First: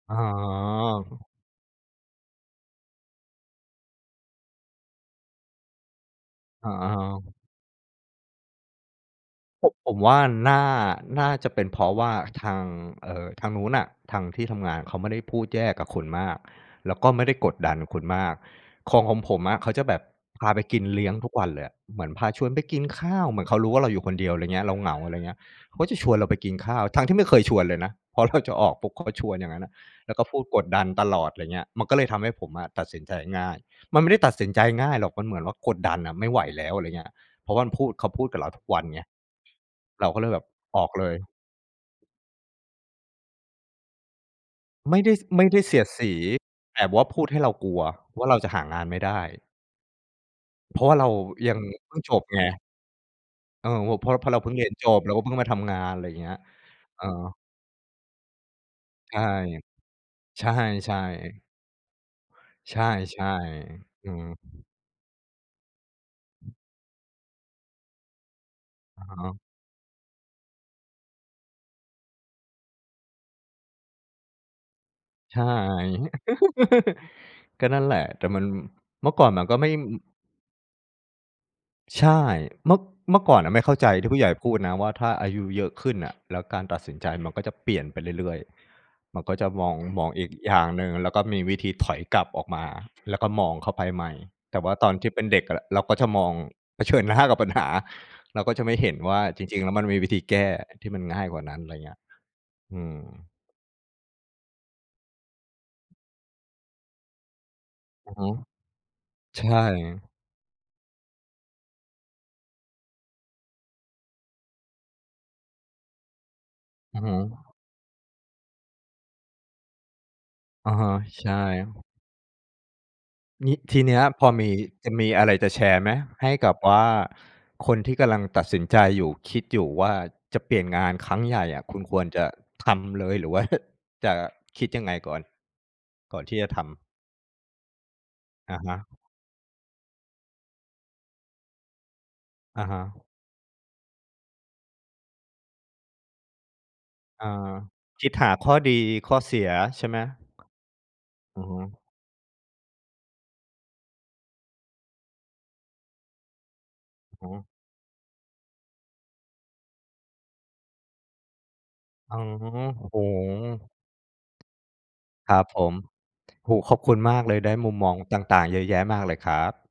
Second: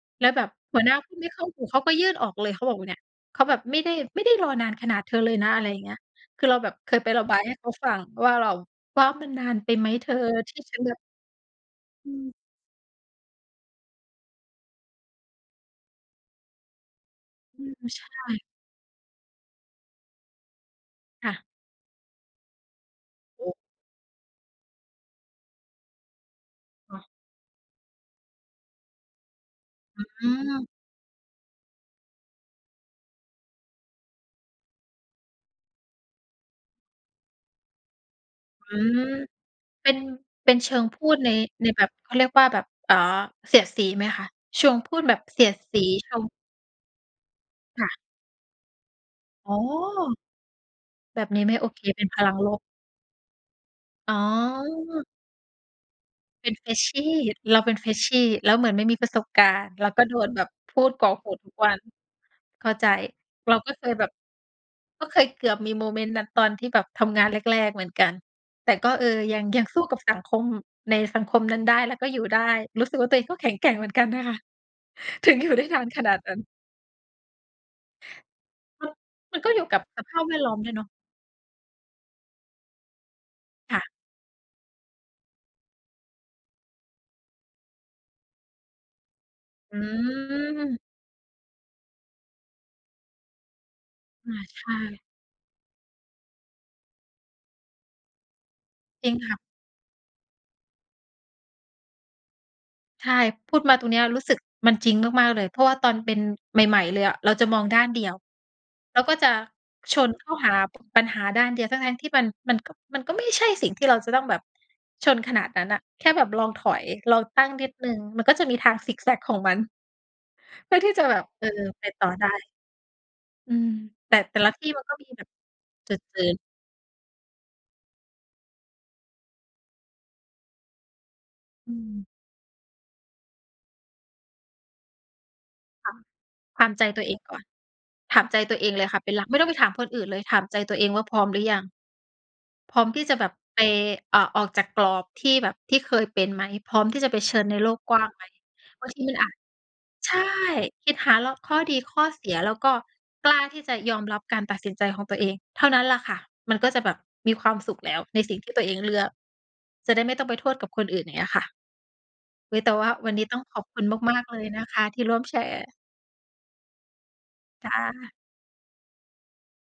อ๋แล้วแบบหัวหน้าพูดอ ไม่เข้าหู เขาก็ยื่นออกเลย เขาบอกว่า "เนี่ย เขาแบบไม่ได้ ไม่ได้รอนานขนาดเธอเลยนะ" อะไรอย่างเงี้ย คือเราอแบ๋บเคยไประบอ ายให้เขาฟังว่า เราว่า "มันนานโผไปะ ไหมผมเธว่อ าทนี่่า จะแบบ" น่าจะเป็นเพราะวอ่ืาม ทาง เอ่อ ทางนู้นอะ ทางที่ทำงานเขาไม่ได้พูดแย่กับคุณมาก แล้วก็ไม่ได้กดอืดม ันคใุชณมาก ่ ของ ของผมอะเขาจะแบบพาไปกินเลี้ยงคทุ่กะ วันเลยอะ เหมือนพาชวนไปกินข้าว เหโมอือนเ้ ขารู้ว่าเราอยู่คนเดียว ไรเงี้ย เราเหงา ไรเงี้ย เขาจะชวนเราไปกินข้าว คท่ัะ ้งที่ไม่เคยชวนเลยนะ พอเราจะออกปุ๊บ เขาก็ชวนอย่างงั้นน่ะ อืแล้วก็พูดกม ดดันตลอด ไรเงี้ย มันก็เลยทำให้ผมอะตัดสินใจง่าย มันไม่ได้ตัดสินใจง่ายหรอก มันเหมือนว่ากดดันอะ ไม่ไหวแล้ว อะไรเงี้ย เพราะว่ามันพูด เขาพูดกับเราทุกอืวันไม ง เป็น เราก็เลยแบบเป็นเชิองอกพเูลย ดใน ใน แบบ เค้าเรียกว่าแบบ เอ่อ เสียดสีไหมคะ? เชิงพไูม่ดไดแบ้ บส เสไมี่ยไดด้เสสีี ยดสเชี ิง แต่ว่าพูดให้เรากลัวค่ะ ว่า เราจะหางานไม่ได้ อ๋อ เพราะว่าเราแบบนี้ยไมั่งโอเค เพิ่เปง็นจพบลังไง ลบ เออ โอ้ เพรอา๋ะเรา อ เพราะเราเพิ่งเรียนจบ แล้วก็เพิ่งมาทำงาน ไรอย่างเงี้ย เป็น เFreshy ออ เราเป็น Freshy แล้วเหมือนไม่มีประใชส่ บการณ์ เราก็โดนแใบชบพูด่ กรอกหูๆ ทุกวัน เข้าใชใจ ่ เราก็เคยแบๆ อืบ ม ก็เคยเกือบมีโมเมนต์นั้น ตอนที่แบบทำงานแรก ๆ เหมือนกัน แต่ก็ อเอะอ ฮะ ยัง ยังสู้กับสังคม ในสังคมนั้นได้ แล้วก็อยู่ได้ รู้สึกว่าตัวเองก็แข็งแกร่งเหมือนกันนะคะ ถึใงช่ อยู่ได้นานขนาดนั้น ก็นั่นแหละ แต่มัน เออ เมื่อก่อนมัมนันก็ก็อยไูม่่ กับอืสอ ภาพแวดล้อมด้วยเนาะ ใช่ เมื่อ เมื่อก่อนอะไม่เขค้า่ะ ใจที่ผู้ใหญ่พูดนะว่า ถ้าอายุเยอะขึ้นอะ แล้วการตัดสินใจมันก็จะเปลี่ยนไปเรื่อย ๆ มันก็จะมออง ืมองอีกอย่างม หนึ่ง แล้วก็มีวิธีถอยกลับออกมา แล้วก็มองเข้าไปใหม่ อา แต่ใชว่าตอน่ ที่เป็นเด็กอะ เราก็จะมอง เผชิญหน้ากับปัญหา เราก็จะไม่เห็นจริวง ่าค่ะ จริง ๆ แล้ว มันมีวิธีแก้ที่มันง่ายกว่านั้น ไรเงี้ย อืม ใช่ พูดมาตรงเนี้ย รู้สึกมันจริงมาก ๆ เลย เพราะว่าตอนเป็น ใหม่ ๆ เลยอะ เราจะมองด้านเดีอยือว ฮึ เราก็จะใช่ ชนเข้าหา ป ปัญหาด้านเดียว ทั้ง ๆ ที่มัน มันก็ มันก็ไม่ใช่สิ่งที่เราจะต้องแบบ ชนขนาดนั้นน่ะ แค่แบบลองถอย อือฮลึ องตั้งนิดหนึ่ง มันก็จะมีทางซิกแซ็กของมัน อะเพื่อฮทะ ี่จะแบใชบ ่ เออ ไปต่อได้ องืี้ ม ทีเนี้ย แต่ พอแต่มละี ที่มันจกะ็มมีีแบอะบไรจะแชร์ไเหม? จอะเจใหอ ้กับว่าคนที่กำลังตัดสินใจอยู่ คิดอยู่ว่าจะเปลี่ยนงานครั้งใหญ่อะ อืคุณคม วรจะทำเลย หรือว่า จะคิดยังไงก่อน ค่ะ ก่อนที่จะทถำ? ามใจตัวเองก่อน ถามใจอตัะวเอฮงะ เลยค่ะ เป็นหลัก ไม่ต้องไปถามคนอื่นเลย ถามใจตัวเองว่าพร้อมหรือยัง อะฮพร้อมทะ ี่จะแบบไป อ่า ออกจากกรอบที่แบบ ที่เคยเป็นไหม พร้อมที่จะเผอา ชิญในโลกกว้คาิงดไหม หาข้อดีบางทีขมั้นออาเสจ ียใช่ไหม? ใช่ คิดหาเลาอะ ือขฮ้ึ อดีข้อเสีย แล้วก็กล้าที่จะยอมรับการตัดสินใจของตัวเอง เท่านั้นล่ะค่ะ มันก็จะแบบอือมีฮึ ความสุขแล้ว ใน สิ่งที่ตัวเองเลือก จะได้ไม่ต้องไปโทษกับคนอื่น อย่างเงี้ยค่ะ อ๋อ อุ๊ย แต่โวอ่้าโฮ วันนี้ต้องขอบคุณมาก ๆ เลยนะคะ ที่ร่วมคแรชับรผ์ ม โอ้โฮ ขอบคุณมากเลย ได้จมุ้มมองะ ต่าง ๆ เยอะแยะมากเลยครับ